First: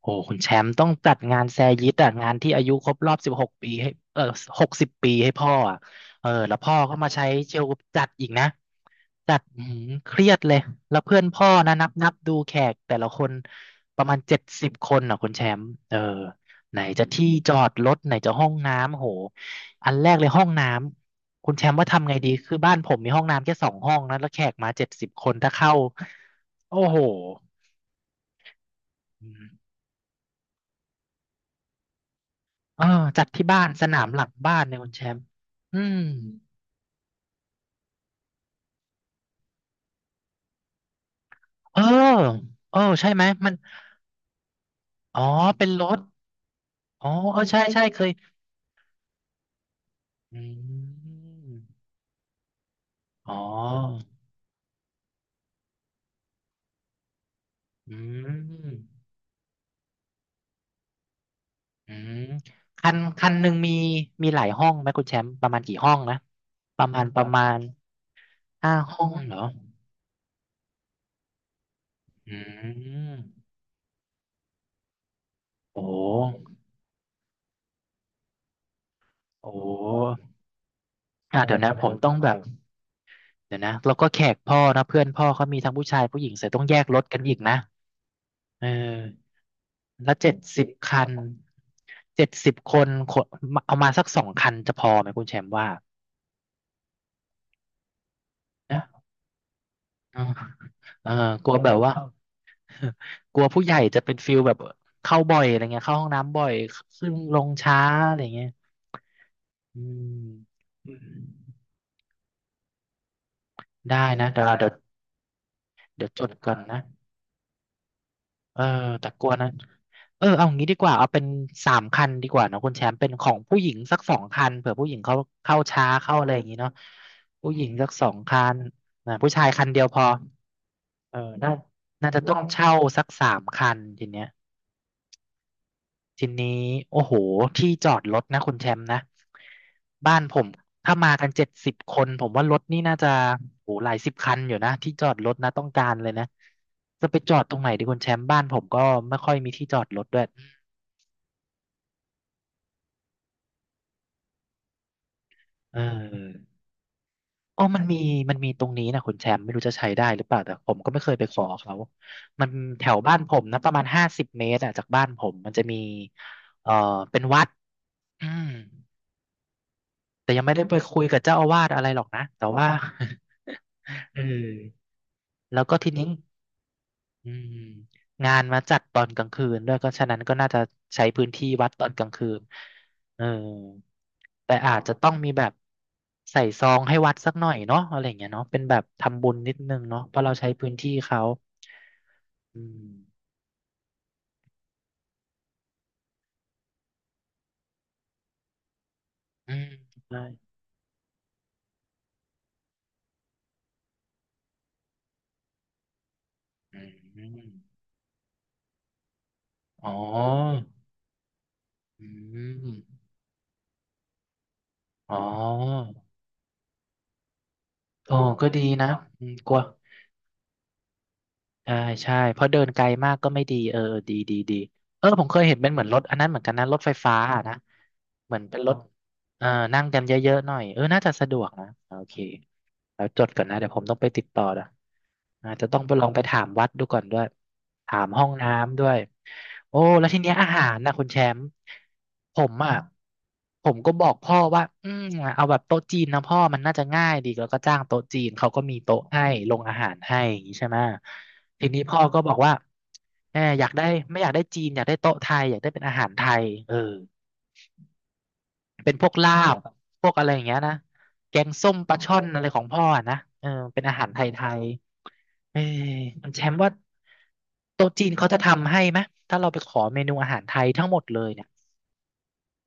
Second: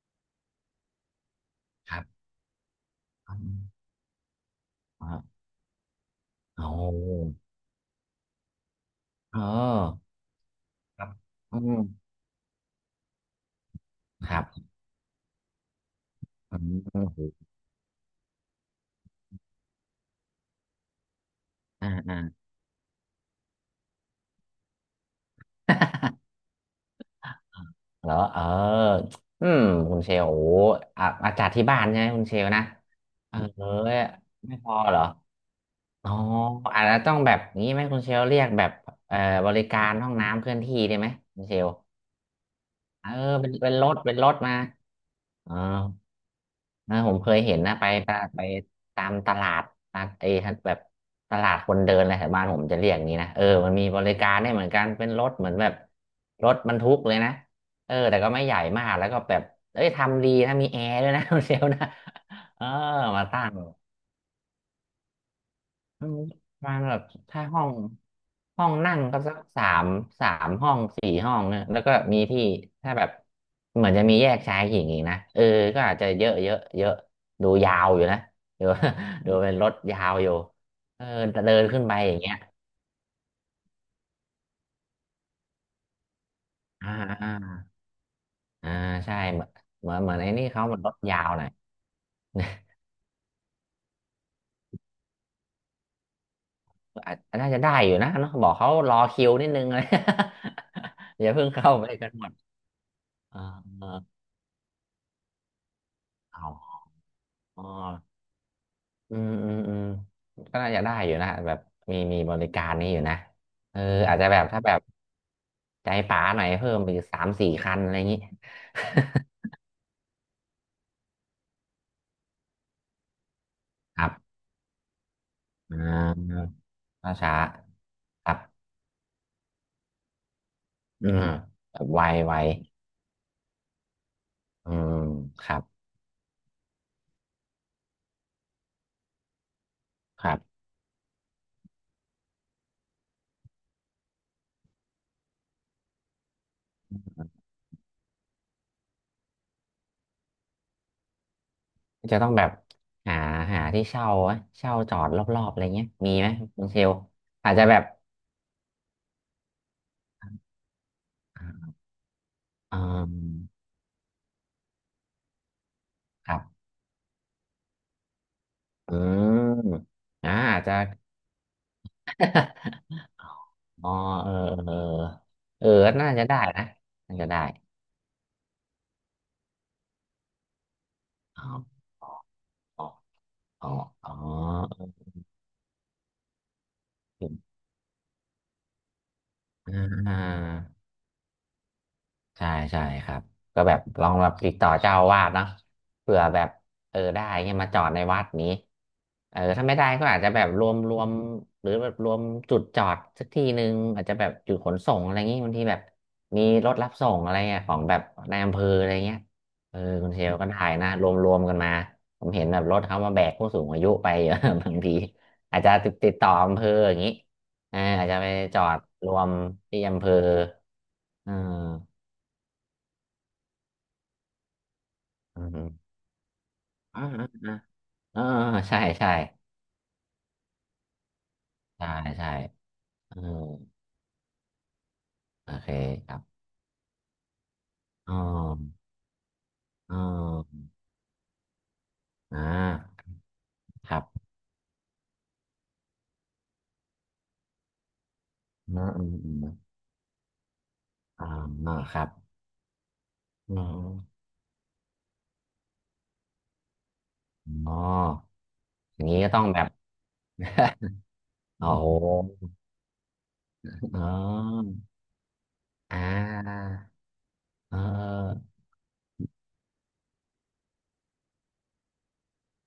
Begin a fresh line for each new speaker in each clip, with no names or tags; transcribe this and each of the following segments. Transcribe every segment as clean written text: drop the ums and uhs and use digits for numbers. โอ้คุณแชมป์ต้องจัดงานแซยิ
ค
ต
รั
อ่ะ
บ
งานที่อายุครบรอบสิบหก
อื
ปี
ม
ให้เออหกสิบ
อ๋อ
ปีให้พ่ออ่ะเออแล้ว
โอ
พ่อก็มาใช้
้
เชลจัดอีกนะจั
เ
ดอื้อหือ
ออ
เครียดเลยแล้
ค
ว
รับ
เพื่อนพ่อ
อื
นะ
ม
นับนับดูแขกแต่ละคนประมาณ
ค
เจ็
รั
ด
บ
สิบคนอ่ะคุณแชมป์เออ
อืม
ไหนจะ
โห
ที่จอดรถไหนจะห้องน้ำโหอันแรกเลยห้องน้ำคุณแชมป์ว่า
อ่า
ทำไงดีคือบ้านผมมีห้องน้ำแค่2 ห้องนะแล้วแขกมาเจ็ดสิบคนถ้าเข้าโอ้โห
เหรอเอออืมคุณเชลโอ้โหอ่ะอาจัดที่บ้านใช่ไหมคุณเชลนะ
เออจัด
เอ
ที่บ้านสนา
อ
มหลังบ้า
ไม่
น
พ
เนี่
อ
ยคุณ
เหร
แช
อ
มป์อืม
อ๋ออาจจะต้องแบบนี้ไหมคุณเชลเรียกแบบเอ่อบริการห้องน้ำเคลื่อนที่ได้ไหมคุณเชล
เออเออ
เอ
ใช่
อ
ไหม
เป็
มั
น
น
เป็นรถเป็นรถมา
อ๋อ
อ๋อ
เป็นรถ
นะ
อ๋อ
ผมเค
เอ
ย
อ
เห็
ใช่
นนะ
ใช่
ไป
เคย
ไปไปตามตลาดนะไอ้
อ
แบบ
ื
ตลาดคน
ม
เดินอะไรแถวบ้านผมจะเรียกอย่างนี้นะ
อ๋อ
เออมันมีบริการได้เหมือนกันเป็นรถเหมือนแบบรถบรรทุกเลยนะเอ
อื
อแต่ก็ไม่ใหญ่มาก
ม
แล้วก็แบบเอ้ยทำดีนะมีแอร์ด้วยนะ เซลนะ
อืม
เออ
คัน
มา
คัน
ตั้
หนึ่ง
ง
มีมีหลายห้องไหมคุณแชมป์ประมาณกี่ห้อง
อื
นะ
มประมาณ
ประ
แบ
มา
บ
ณประ
ถ้า
มาณ
ห้อ
ห้า
งนั่ง
ห้อง
ก็สั
เหร
ก
อ
สามสามห้องสี่ห้องเนี่ยแล้วก็มี
อื
ที่ถ้าแบบ
ม
เหมือนจะมีแยกชายหญิงอีกนะเออก็
โอ้
อาจจะเยอะเยอะเยอะดูยาวอยู่นะดู ดู
โอ้
เป็นรถยาวอยู่เออ
อ่ะ
เดิ
เดี๋ยว
น
นะ
ขึ้
ผ
น
ม
ไป
ต้อ
อ
ง
ย่าง
แบ
เงี้ย
บเดี๋ยวนะแล้วก็แขกพ่อนะเพื่อนพ่อเขามีทั้งผู้ชายผู้หญิงเสร็จต้องแยก
อ่า
รถกัน
อ่า
อีกนะเออ
อ่าใช่เหมือนเหมือนเห
แล้
มือ
ว
นไอ้
เจ็ด
นี่
สิ
เขา
บ
เหมือนรถ
คัน
ยาวหน่อย
เจ็ดสิบคนขนเอามาสักสองคันจะพอไหมคุณแชมป์ว่า
อาจน่าจะได้อยู่นะเนาะบอกเขา
นะ
รอคิวนิดนึงเลย
เออเออ
อย่าเพิ่
ก
ง
ลัวแบ
เข้า
บ
ไป
ว่า
กันหมด
ก
อ่
ลัวผู้ใหญ่จะ
า
เป็นฟิลแบบเข้าบ่อยอะไรเงี้ยเข้าห้องน้ำ
เอ
บ่อย
า
ขึ้นลง
อ๋อ
ช้าอะไรเงี้ย
อืมอืมอื
อื
มก็
ม
น่าจะได้อยู่นะแบบมีบริการนี้อยู่นะเออ
ได้
อาจ
นะ
จะแบ
เดี๋ย
บ
วเรา
ถ้า
เดี๋ย
แบ
ว
บใจ
เดี๋ยวจ
ป๋า
ด
หน่อย
ก่อน
เพิ่
นะ
มไปอีกสามสี่คันอะไรอย่างนี้
เออแต่กลัวนะเออเอางี้ดีกว่าเอาเป็นสามคันดีกว่าเนอะคุณแชมป์เป็นของผู้หญิงสั
ค
ก
รั
สอง
บ
คันเผื่อผู้หญิงเขาเข้า
อ่
ช้าเข้าอะไรอย่า
า
งงี้เนาะ
ช้าช้า
ผู้หญิงสักสอง
ครับ
คันนะผู้ชายคันเดียวพอ
อื
เอ
ม
อน่า
แบบไว
น่าจะต้
ไว
องเช่าสักสามคันทีเนี้ย
อืมครับ
ทีนี้โอ้โหที่จอดรถนะคุณแชมป์นะบ้าน
ค
ผ
รั
ม
บ
ถ้ามากันเจ็ดสิบคนผมว่ารถนี่น่าจะโอ้โหหลายสิบคันอยู่นะที่จอดรถนะต้องการเลยนะจะไปจอดตรงไหนดีคุณแชมป์บ้านผมก็ไม่ค่อยมีที่จอดรถด้วย
จะต้องแบบหาหาที่เช่าไหมเช่าจอดรอบๆอะไร
เอ
เงี้ยมีไหม
อ
คุณเชลอาจ
อ๋อ
จะแบ
มัน
บ
มีมันมีตรงนี้นะคุณแชมป์ไม่รู้จะใช้ได้หรือเปล่าแต่ผมก็ไม่เคยไปขอเขา มัน
อื
แถว
ม
บ้านผมนะประมาณ50 เมตรอะจากบ้านผมมันจะมี
ครับ
เอ่อเป็นวัดอืม
อืม
แต่
อ่า
ยังไม่
อา
ได้
จจะ
ไปคุยกับเจ้าอาวาสอะไรหรอกนะแต่ว่า
อ๋อ
เอ
เออ
อ
เออ
แล้
เอ
ว
อ
ก็
เอ
ที
อ
นี้
น่าจะได้นะน่าจะ
อื
ได้
มงานมาจัดตอนกลางคืนด้วยก็ฉะนั้นก็น่าจะใช้พื้น
อ๋
ที่วัดต
อ
อนกลางคืน
อ๋อ
เออ
อ๋ออ๋อ
แต่อาจจะต้องมีแบบใส่ซองให้วัดสักหน่อยเนาะอะไรอย่างเงี้ยเนาะเป็นแบบทำบุญนิด
อ
นึงเนาะเพ
่า
ราะเราใช้พื้นที่เขา
ใช่
อื
ใช่ครับ
ม
ก็แบบลองแบบติดต่อเจ้าอาวาสเนาะเผื่อแบบเออได้เงี้ยมาจอดในวัดนี้เออ
อื
ถ้า
ม
ไม่ได้ก็
ใช่
อาจจะแบบรวมหรือแบบรวมจุดจอดสักที่หนึ่งอาจจะแบบจุดขนส่งอะไรเงงี้ยบางทีแบบมีรถ
อื
รับส่งอะไร
ม
เงี้ยของแบบนายอำเภออะไรเงี้ยเออ
อ๋อ
คุณเชลก็ได้นะรวมรวมกันมา
อื
ผมเห็นแบบ
ม
รถเขามาแบกผู้สูงอายุไปเยอะ บางที
อ๋
อาจจะติ
อ
ดติดต่ออำเภออย่างนี้เอออาจ
โอ้
จะไป
ก็
จ
ดี
อด
นะ
รว
อื
ม
มกลัว
ที่อำเภอเอ
ใช่
อ
ใช่เพราะเดินไกลมากก็ไม่ดีเออดีดีดีเออผมเค
อื
ยเห็นเป็น
ม
เหมือนรถอันนั้นเหมือนกันนะรถไฟ
อ่า
ฟ้า
อ่า
อะ
อ่า
นะ
เออ
เหมือนเป็นรถ
ใช่ใช่
เออนั่งกันเยอะๆหน่อยเออน่าจะสะดวกนะ
ใช่
โอเค
ใช่
แล้ว
เออ
จดก่อนนะเดี๋ยวผมต้องไปติดต่อนะ
โอ
อาจจะ
เค
ต้องไปลอ
ค
ง
รั
ไป
บ
ถามวัดดูก่อนด้วยถาม
อ๋อ
ห้องน้ำด้วยโอ้
อ๋อ
แล้วทีเนี้ยอาหารนะคุณแชมป์ผ
อ่
มอ่ะ
า
ผมก็
ครั
บอก
บ
พ่อว่าอืมเอาแบบโต๊ะจีนนะพ่อมันน่าจะง่ายดีแล้วก็จ้างโต๊ะจีนเขาก็มี
เนอะ
โต๊ะ
อืม
ให้
อืม
ลงอาหารให้อย่างนี้ใช่ไหม
อ่า
ที
เนอะ
นี้
ค
พ่อ
รับ
ก็บอกว่าแหม
อื
อยากได้ไม่
ม
อยากได้จีนอยากได้โต๊ะไทยอยากได้เป็นอาหารไทยเออ
อมอ๋อ
เป็น
อ
พ
ย่าง
วก
นี้ก็
ลา
ต้อง
บ
แบบ
พวกอะไรอย่างเงี้ยนะ แกง
โอ้
ส้ม
โห
ปลาช่อนอะไรของพ่ออะนะเออเป็นอา
อ๋
หารไทย
อ
ๆเออ
อ่
มันแชมป์
า
ว่า
เ
โต๊ะจีนเขาจะ
ออ
ทำให้ไหม ถ้าเราไปขอเมนูอาหารไทยทั้งหมดเลยเนี่ย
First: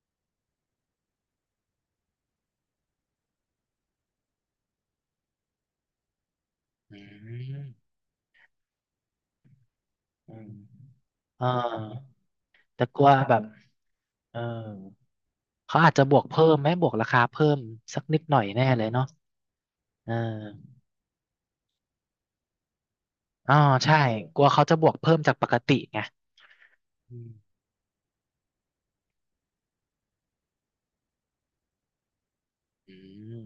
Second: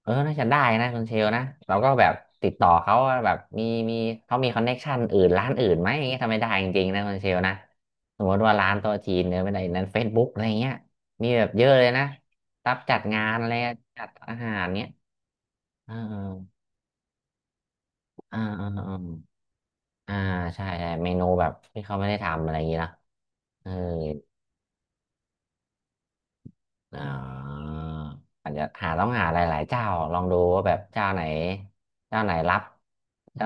เออ น่าจะได้นะคุณเชลนะเราก็แบบติดต่อเขาว่าแบบมีเขามีคอนเน็กชันอื่นร้านอื่นไหมอย่างเงี้ยทำไม่ได้จริงๆ
อื
นะคุณเชลนะ
ม
สมมติว่าร้านโตัวจีนเนี่ยไม่ได้นั้นเฟซบุ๊ก
อื
อะไร
ม
เงี้ยมี
เอ
แบบเยอะเลยนะ
อ
รับ
แต่
จั
ก
ด
ลัว
งา
แบ
น
บ
อะไรจัดอา
เออ
หารเนี้ย
เขา
เอ
อาจ
อ
จะบวกเพิ่มไหมบวกราคาเพิ่มสักนิดห
เอ
น่
อ
อย
เอ
แน่
อเอ
เล
อ
ย
เอ
เนาะ
อ
เออ
อ่าใช่ใช่เมนูแบบที่เขาไม่ได้ทำอะไรอย่างเงี้ยเนอะ
อ๋อ
เออ
ใช่กลัวเขาจะบวกเพิ่มจากปกติไง
อ่
อืม
าอาจจะหาต้องหาหลายๆเจ้าลองดูว่าแบบเจ้าไหนเจ้าไหนรับ
อื
เจ้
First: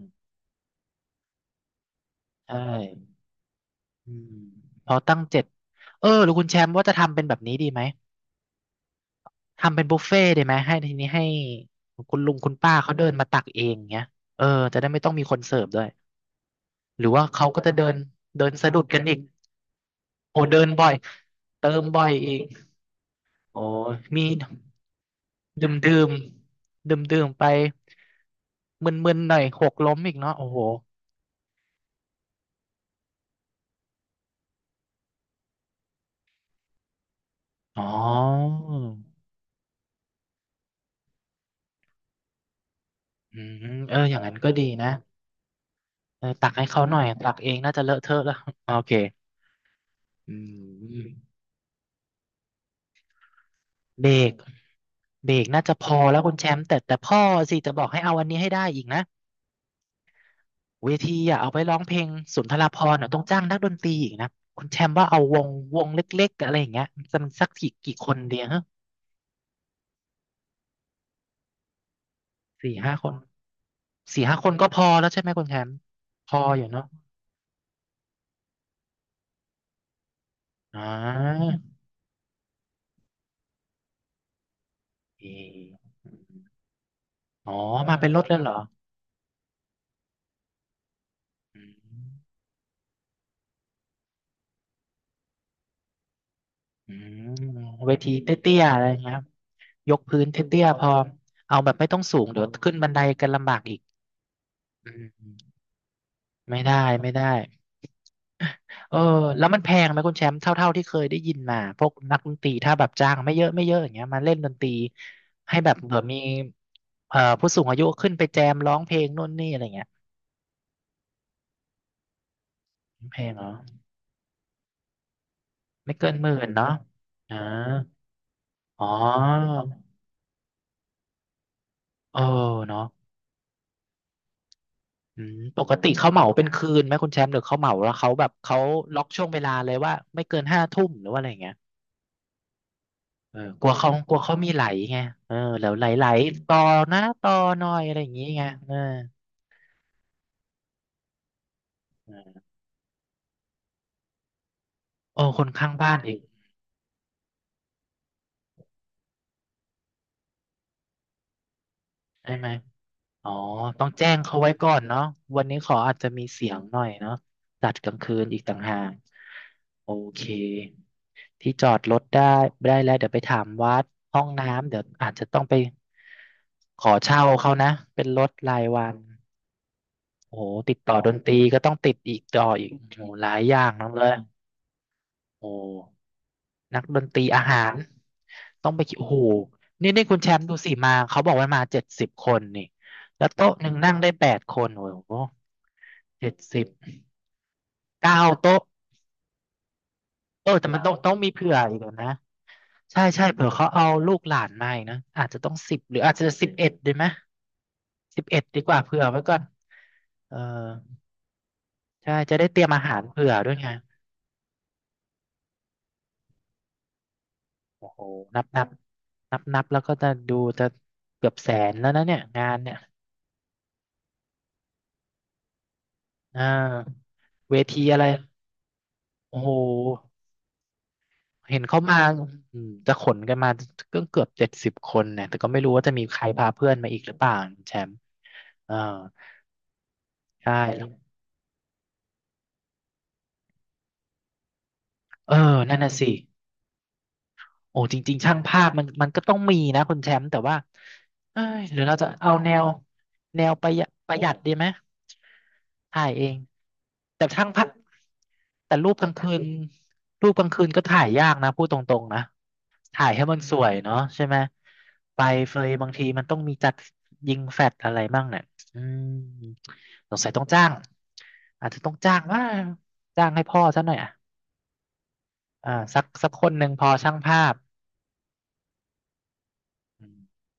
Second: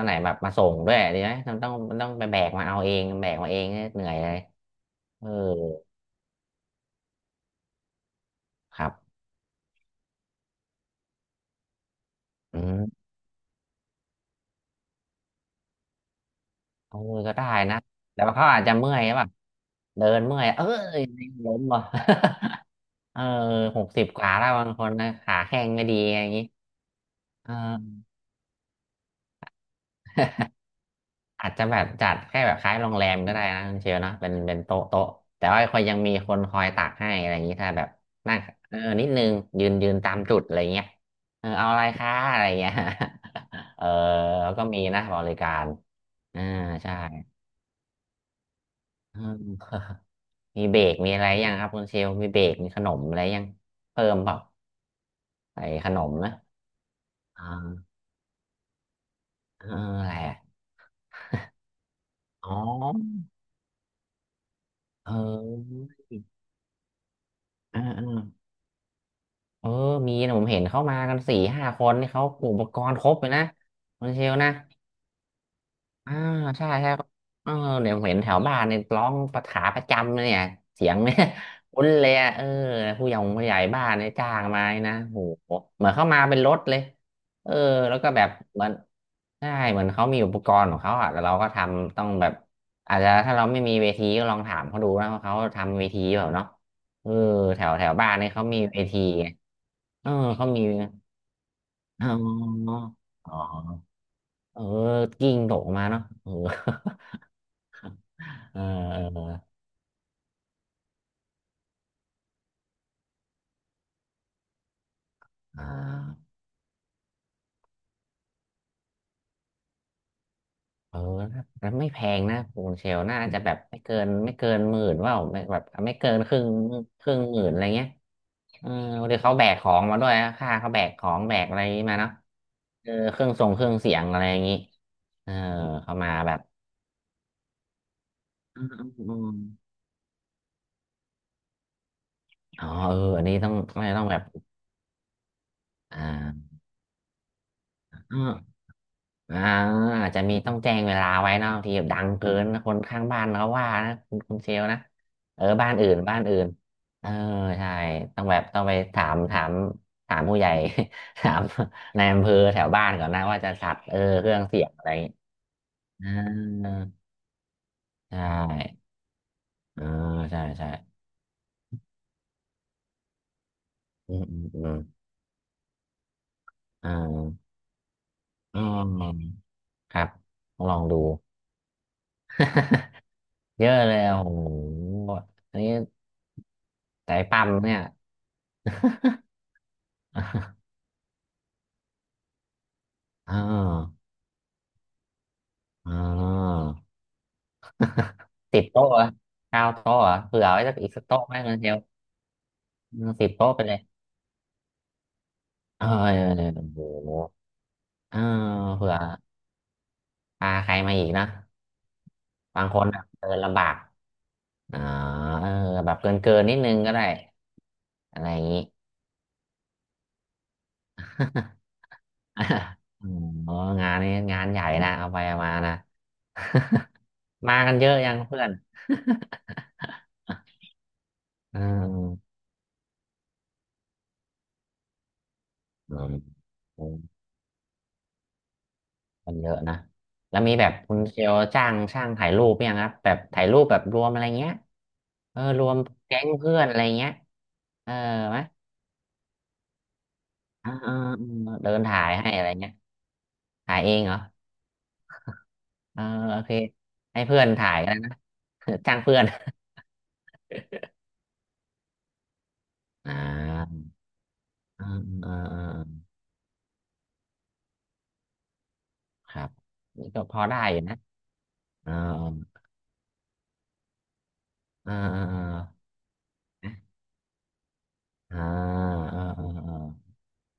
ม
ไหนแบบมาส่งด้วยดีไหมมันต้องไปแบก
ใช่
มาเอาเองแบกมาเองเนี่ยเหนื่
อื
อยเล
ม
ย
เราตั้ง
เออ
เจ็ดเออหรือคุณแชมป์ว่าจะทำเป็นแบบนี้ดีไหม
ครับ
ทำเป็นบุฟเฟ่ต์ดีไหมให้ทีนี้ให้คุณลุงคุณ
อื
ป้า
ม
เขาเดินมาตักเองเงี้ยเออจะได้ไม่ต้องมีคนเสิร์ฟด้วย
เออ
หรือว่า
ก็ได้
เขาก็จะ
นะ
เดิน
แต่ว่า
เดิ
เขา
น
อาจ
สะ
จะ
ดุด
เมื่อ
กั
ย
น
หรื
อี
อ
ก
เปล่ะเดินเมื่
โอ้
อย
เดิ
เอ
นบ่อย
ยล้ม
เติ
ว่ะ
มบ่อยอีก
เออ
โอ้
60ก
มี
ว่าแล้วบางคนนะขาแข้
ดื่
ง
ม
ไม่
ดื่
ดี
ม
อะไรอย่างงี้
ดื่มดื่มๆไป
เออ
มึนมึนหน่อยหกล้มอีกเนาะโอ้โห
อาจจะแบบจัดแค่แบบคล้ายโรงแรมก็ได้นะคุณเชลเนาะเป็นเป็นโต๊ะโต๊ะแต่ว่าคอยยังมีคนคอยตักให้อะไรอย่างนี้ถ้า
อ๋
แบบ
อ
นั่งเออนิดนึงยืนตามจุดอะไรเงี้ยเออเอาอะไรคะอะไรเงี้ย
อืม
เออ
เอออย่างนั้นก็
แล้ว
ดี
ก็มี
นะ
นะบริการ
เออ
อ่า
ตักให้เขาห
ใช่
น่อยตักเองน่าจะเลอะเทอะแล้วโอเค
เออ
อื
มีเบรกมี
ม
อะไรยังครับคุณเชลมีเบรกมีขนมอะไรยังเพิ่
เบร
มเป
ก
ล่า
เบรกน่า
ไอ้
จะพ
ข
อ
นม
แล้ว
นะ
คุณแชมป์แต่พ่อ
อ
สิจะบอก
่า
ให้เอาอันนี้ให้ได้อีกนะ
เอออะไรอะ
เวทีอ่ะเอาไปร้องเพลงสุน
อ๋อ
ทรภรณ์อ่ะต้องจ้างนักดนตรีอีกนะคุณแชมป์ว่า
เ
เอาวงว
ออ
งเล็กๆอะไรอย่างเงี้ยจะมันสักกี่
เออ
กี่
เออ
คนเดียวฮะ
เออมีนะผมเห็นเข้ามากันสี่ห้าคนนี่เขาอุป
สี่
กร
ห้า
ณ์ค
ค
ร
น
บเลยนะคุณเช
สี่
ล
ห้าค
นะ
นก็พอแล้วใช่ไหมคุณแชมป์
อ่า
พออยู่
ใช่
เนาะ
ใช่เออเดี๋ยวผมเห็นแถวบ้านเนี่ยร้องประขาประจำเลยเนี่ย
อ่
เสียงเนี่ย
า
คุ้นเลยอะเออผู้ใหญ่บ้านเนี่ยจ้างมานะโห
เอ
เหมือ
อ
นเข้ามาเป็นรถเลยเอ
อ๋อ
อ
มา
แล้ว
เป็
ก็
นร
แบ
ถ
บ
แล้วเหรอ
เหมือนใช่เหมือนเขามีอุปกรณ์ของเขาอะแล้วเราก็ท
อืม
ำต้องแบบอาจจะถ้าเราไม่มีเวทีก็ลองถามเขาดูนะว่าเขาทำเวทีแบบเปล่าเนาะ
อื
เออ
ม
แถวแถ
เว
วบ้า
ที
นเนี่ยเขา
เตี้
มี
ยๆอะ
เว
ไรอย่า
ที
งเงี้ย
ไง
ยก
เออ
พื้น
เขา
เตี้
มี
ยๆพอเอาแบบไม่ต้อง
อ๋
สูงเดี๋ยวขึ้
อ
นบันไดกัน
อ๋อ
ลำบากอีก
เออ
อื
กิ้ง
ม
ตกมาเนาะเออ
ไม่ได้ไม่ ได้
เออ
เออแล้ว
เออ
มันแพงไหมคุณแชมป์เท่าที่เคยได้ยินมาพวกนักดนตรีถ้าแบบจ้างไม่เยอะอย่างเงี้ยมาเล่นดนตรีให้
อ่
แบบเผื่อมี
า
ผู้สูงอายุขึ้นไปแจมร้องเพลงนู่นนี่อะไรเงี้ย
เออแล้วไม่แพงนะปูนเชล
แพ
น่า
ง
จะ
เหร
แบ
อ
บไม่เกินหมื่นว่าไม่แบบ
ไม่
ไม่
เกิ
เกิ
น
น
ห
ค
มื่
รึ่
น
ง
เนาะ
ครึ่งห
อ่า
มื่นอะไรเงี้ยเออ
อ๋อ
เดี๋ยวเขาแบกของมาด้วยนะค่าเขาแบกของแบกอะไรมาเนาะ
เออเนาะ
เออเครื่องทรงเครื่องเสียงอะไรอย่างงี้
อื
เออ
มปกติ
เขา
เขา
มา
เหมา
แบบ
เป็นคืนไหมคุณแชมป์หรือเขาเหมาแล้วเขา
อืมอืม
ล็
อื
อกช่วง
ม
เวลาเลยว่าไม่เกินห้าทุ่มหรือว่าอะไรอย่างเงี้ย
อ๋อเอออันนี้
เออ
ต้อง
กลัว
ไม่
เขา
ต้อง
ก
แบ
ลัว
บ
เขามีไหลไงเออแล้วไหล
อ่
ไหล
า
ต่อนะต่อหน่อยอะไรอย่างงี้ไงเออ
อ่าอาจจะมีต้องแจ้งเวลาไว้นะบางทีแบบดังเกิ
เออ
นนะคนข้างบ้านเขาว่านะคุณเชลนะ
โอ้ค
เออ
นข้า
บ้า
ง
นอื่
บ้า
น
นอี
บ้า
ก
นอื่นเออใช่ต้องแบบต้องไปถามผู้ใหญ่ ถามในายอำเภ
ใช่
อ
ไหม
แถวบ้านก่อนนะ
อ๋อ
ว่าจะสัต
ต้
ว์
อง
เออ
แจ้ง
เครื่
เขา
อง
ไว้
เสีย
ก่
ง
อน
อะไรอย่า
เนาะ
งงี้
วันนี้ขออาจ
อ่
จะมีเสียงห
า
น่อยเนาะจัดกลางคื
ใช
นอีกต่างหา
่
ก
อ่า
โอเค
ใช่ใช่
ที่จอดรถได้ได้แล้วเดี๋ยวไปถามวัด
อื
ห้อ
ม
ง
อืมอื
น้ำ
ม
เดี๋ยวอาจจะต้องไปข
อ่
อเช่า
า
เขานะเป็นรถรา
อ
ยวัน
อครับ
โอ้โห
ต้อง
ติ
ลอ
ด
ง
ต่อ
ดู
ดนตรีก็ต้องติดอีกต่ออีก โอ้โหหลายอย่า
เย
ง
อะ
นน
เล
เล
ย
ย
โอ้โห
โอ
อันนี้
้ นักดน
ใจ
ตรีอา
ปั๊ม
หา
เนี่
ร
ย
ต้องไปกินโอ้โหนี่นี่คุณแชมป์ดู สิมาเขาบอกว่ามาเจ็ดสิบคนนี่แล้ว
อ่
โต๊ะหนึ่งนั่ง
า
ได้แปดคนโอ้โห
อ่
เจ็ด
า
สิบเก้า
สิ
โต๊ะ
บโต๊ะเหรอเก้าโต๊ะเหรอเผื่
เอ
อ
อ
ไว้
แต่
สัก
มัน
อี
ต้
ก
อง
สัก
ต้อง
โต๊ะ
มี
ไหม
เผื่
เงิ
อ
นเดีย
อี
ว
กอะนะใช่
สิบ
เผื่อ
โต๊ะไป
เขา
เลย
เอาลูกหลานมาอีกนะอาจจะต้องสิบ
เออ
หรืออาจ
เอ
จะ
อเอ
สิ
อ
บ
โอ้
เอ็ด
โห
ดีไหม
เออ
สิบเอ็ดดีกว่า
เผื่อ
เผื่อไว้ก่อนเออ
พาใครมาอีกนะ
ใช่จะได้เตรี
บา
ย
ง
ม
ค
อา
น
หาร
อะเดิ
เผื่อ
น
ด้วย
ลำบา
ไง
กอ่าเออแบบเกินนิดนึงก็ได้
โอ้โห
อะไรอ
นั
ย่า
บ
งนี้
นับนับแล้วก็จะดูจะเกือบแสนแล้วนะเนี่ยงานเนี่ย
อ๋องานนี้งานใหญ่นะเอาไปเอามานะ
อ่า เว
มากัน
ที
เยอะ
อะไร
ยังเพื่อน
โอ้โห
เ
เห็นเขามา
ออ
อืมจะขนกันมาก็เกือบเจ็ดสิบคนเนี่ยแต่ก็ไม่รู้ว่าจะมีใครพาเพื่อน
เอ
มาอีกหรือ
อ
เปล่าแชมป์เอ่
มันเยอะนะแล้ว
ใช่
มีแบบคุณเชลจ้างช่างถ่ายรูปยังครับแบบถ่ายรูปแบบรวมอะไรเงี้ย
เออ
เออรว
นั่
ม
นน่ะสิ
แก๊งเพื่อนอะไรเงี้ย
โอ้
เออ
จริงๆช่า
ไห
ง
ม
ภาพมันก็ต้องมีนะคุณแชมป์แต่ว่า
อ่าอ่าอืม
เอ้ย
เดิ
หรื
น
อเรา
ถ่า
จะ
ยให้
เอา
อะไร
แนว
เงี้ย
แนวประ
ถ่า
ห
ย
ยัด
เอง
ป
เหรอ
ระหยัดดีไหม
เอ
ถ่า
อ
ยเอง
โอเคให้
แต่
เพื่อ
ช่าง
น
ภาพ
ถ่ายกันนะ
แต่ รู
จ้า
ป
ง
กลาง
เพื่อน
คืนรูปกลางคืนก็ถ่ายยากนะพูดตรงๆนะถ่าย
อ่
ให้มันสวย
า
เนาะใช่ไหม
อ่า
ไป
อ่า
เฟยบาง
อ่า
ทีมันต้องมีจัดยิงแฟลชอะไรบ้างเนี่ยอืม
ครับนี่
สง
ก็
สัย
พ
ต้
อ
อง
ได้
จ้าง
อยู่นะ
อาจจะต้
อ่า
องจ้างว่าจ้างให้พ่อซะหน่อยอ่ะ
อ่าอ่าอ่า
อ่าสักคนหนึ่งพอช่างภาพ
อ่าอ่าอ่า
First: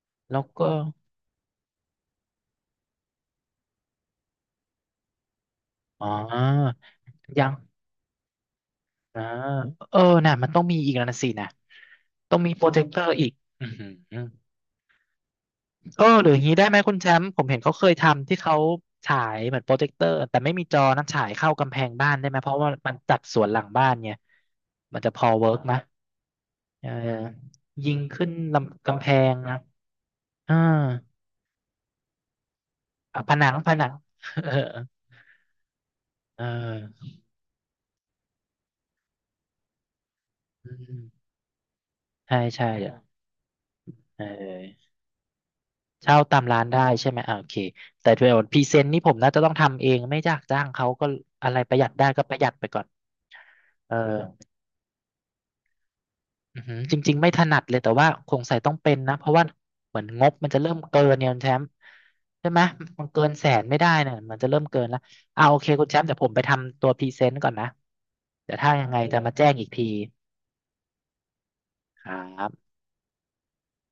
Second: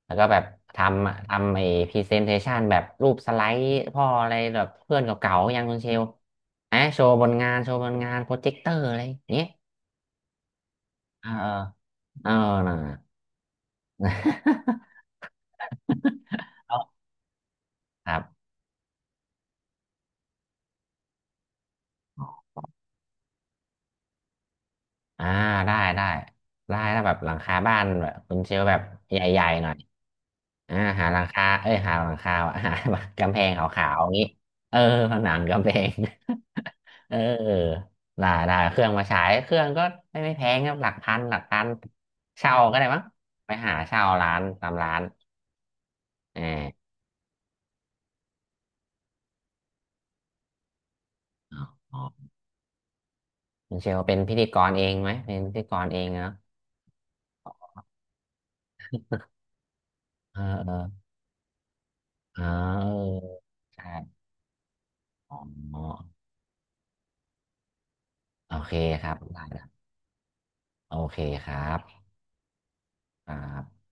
แล้วก็
แล้
แบ
ว
บ
ก็
ทำไอ้พรีเซนเทชันแบบรูปสไลด์พ่ออะไรแบบเพื่อนเก่าๆยังคุณเชล
อ๋อ
นะโชว์บน
ยั
งา
ง
นโชว์บนงานโปรเจคเตอร์อะไรอ
อ่า
ย่างเงี้ย
เออน่ะมันต้องมีอีกแล้วนะ
เอ
สิ
อ
นะ
เออ
ต้อง
เอ
มี
อ
โปร
น่ะ
เจคเตอร์อีกอือหือเออหรืออย่างนี้ได้ ไหม
เอา
คุณแชมป์ผมเห็นเขาเคย
ครั
ทำที่
บ
เขาฉายเหมือนโปรเจคเตอร์แต่ไม่มีจอนะฉายเข้ากำแพงบ้านได้ไหมเพราะว่ามันจัดสวนหลังบ้านไงมันจะพ
อ่า
อเวิร์กไหม
ได้ได้
เออ
ถ้าแบบหลังคาบ้าน
ยิง
แบบ
ขึ้น
คุณเชลแบบ
ลำกำแพ
ใ
ง
หญ่
นะ
ๆหน่อย
อ่า
อ่าหาหลังคาเอ้ยหาหลังคาว่ะ หา
อ่ะผ
กำแพ
นั
ง
ง
ข
ผนั
า
ง
วๆอย่างนี้
เออ
เออผนังกำแพง
เอ อ
เออได้เครื่องมาฉายเครื่องก็ไม่แพงค
อื
รับหลัก
ม
พันหลักพัน
ใช่
เช่า
ใช่
ก็ได้มั้ง
อ่ะ
ไปหาเช่า
เอ
ร้าน
อ
ตามร้าน
เช่าตา
เออ
มร้านได้ใช่ไหมอ่าโอเคแต่เดี๋ยวพรีเซนต์นี่ผมน่าจะต้องทำเองไม่จ้างเขาก็อะไรประหยัด
อ๋อ
ได้ก็ประหยัดไปก่อน
คุณเช
เอ
ลเป็นพิ
อ
ธีกรเองไหมเป็นพิธีกรเองเนาะ
อือหือจริงๆไม่ถนัดเลยแต่ว่าคงใส่ต้องเป็นนะเพราะว่าเหมือนงบ
เออ
มันจะ
เอ
เริ่
อ
มเกินเนี่ยคุณแชมป์
อ๋
ใช่
อ
ไหมมันเกินแสนไม่
เออ
ได้
ใช่
เนี่ยมันจะเริ่มเกินแล้วอ่าโอเค
อ๋อ
คุณแชมป์เดี๋ยวผมไปทำตัวพรีเซนต์ก่อนนะเดี๋
โอ
ยวถ้า
เค
ยังไง
ครั
จะ
บ
มา
ได้
แจ้ง
ค
อี
รั
ก
บ
ที
โอเคครับ
ครับ
ครับ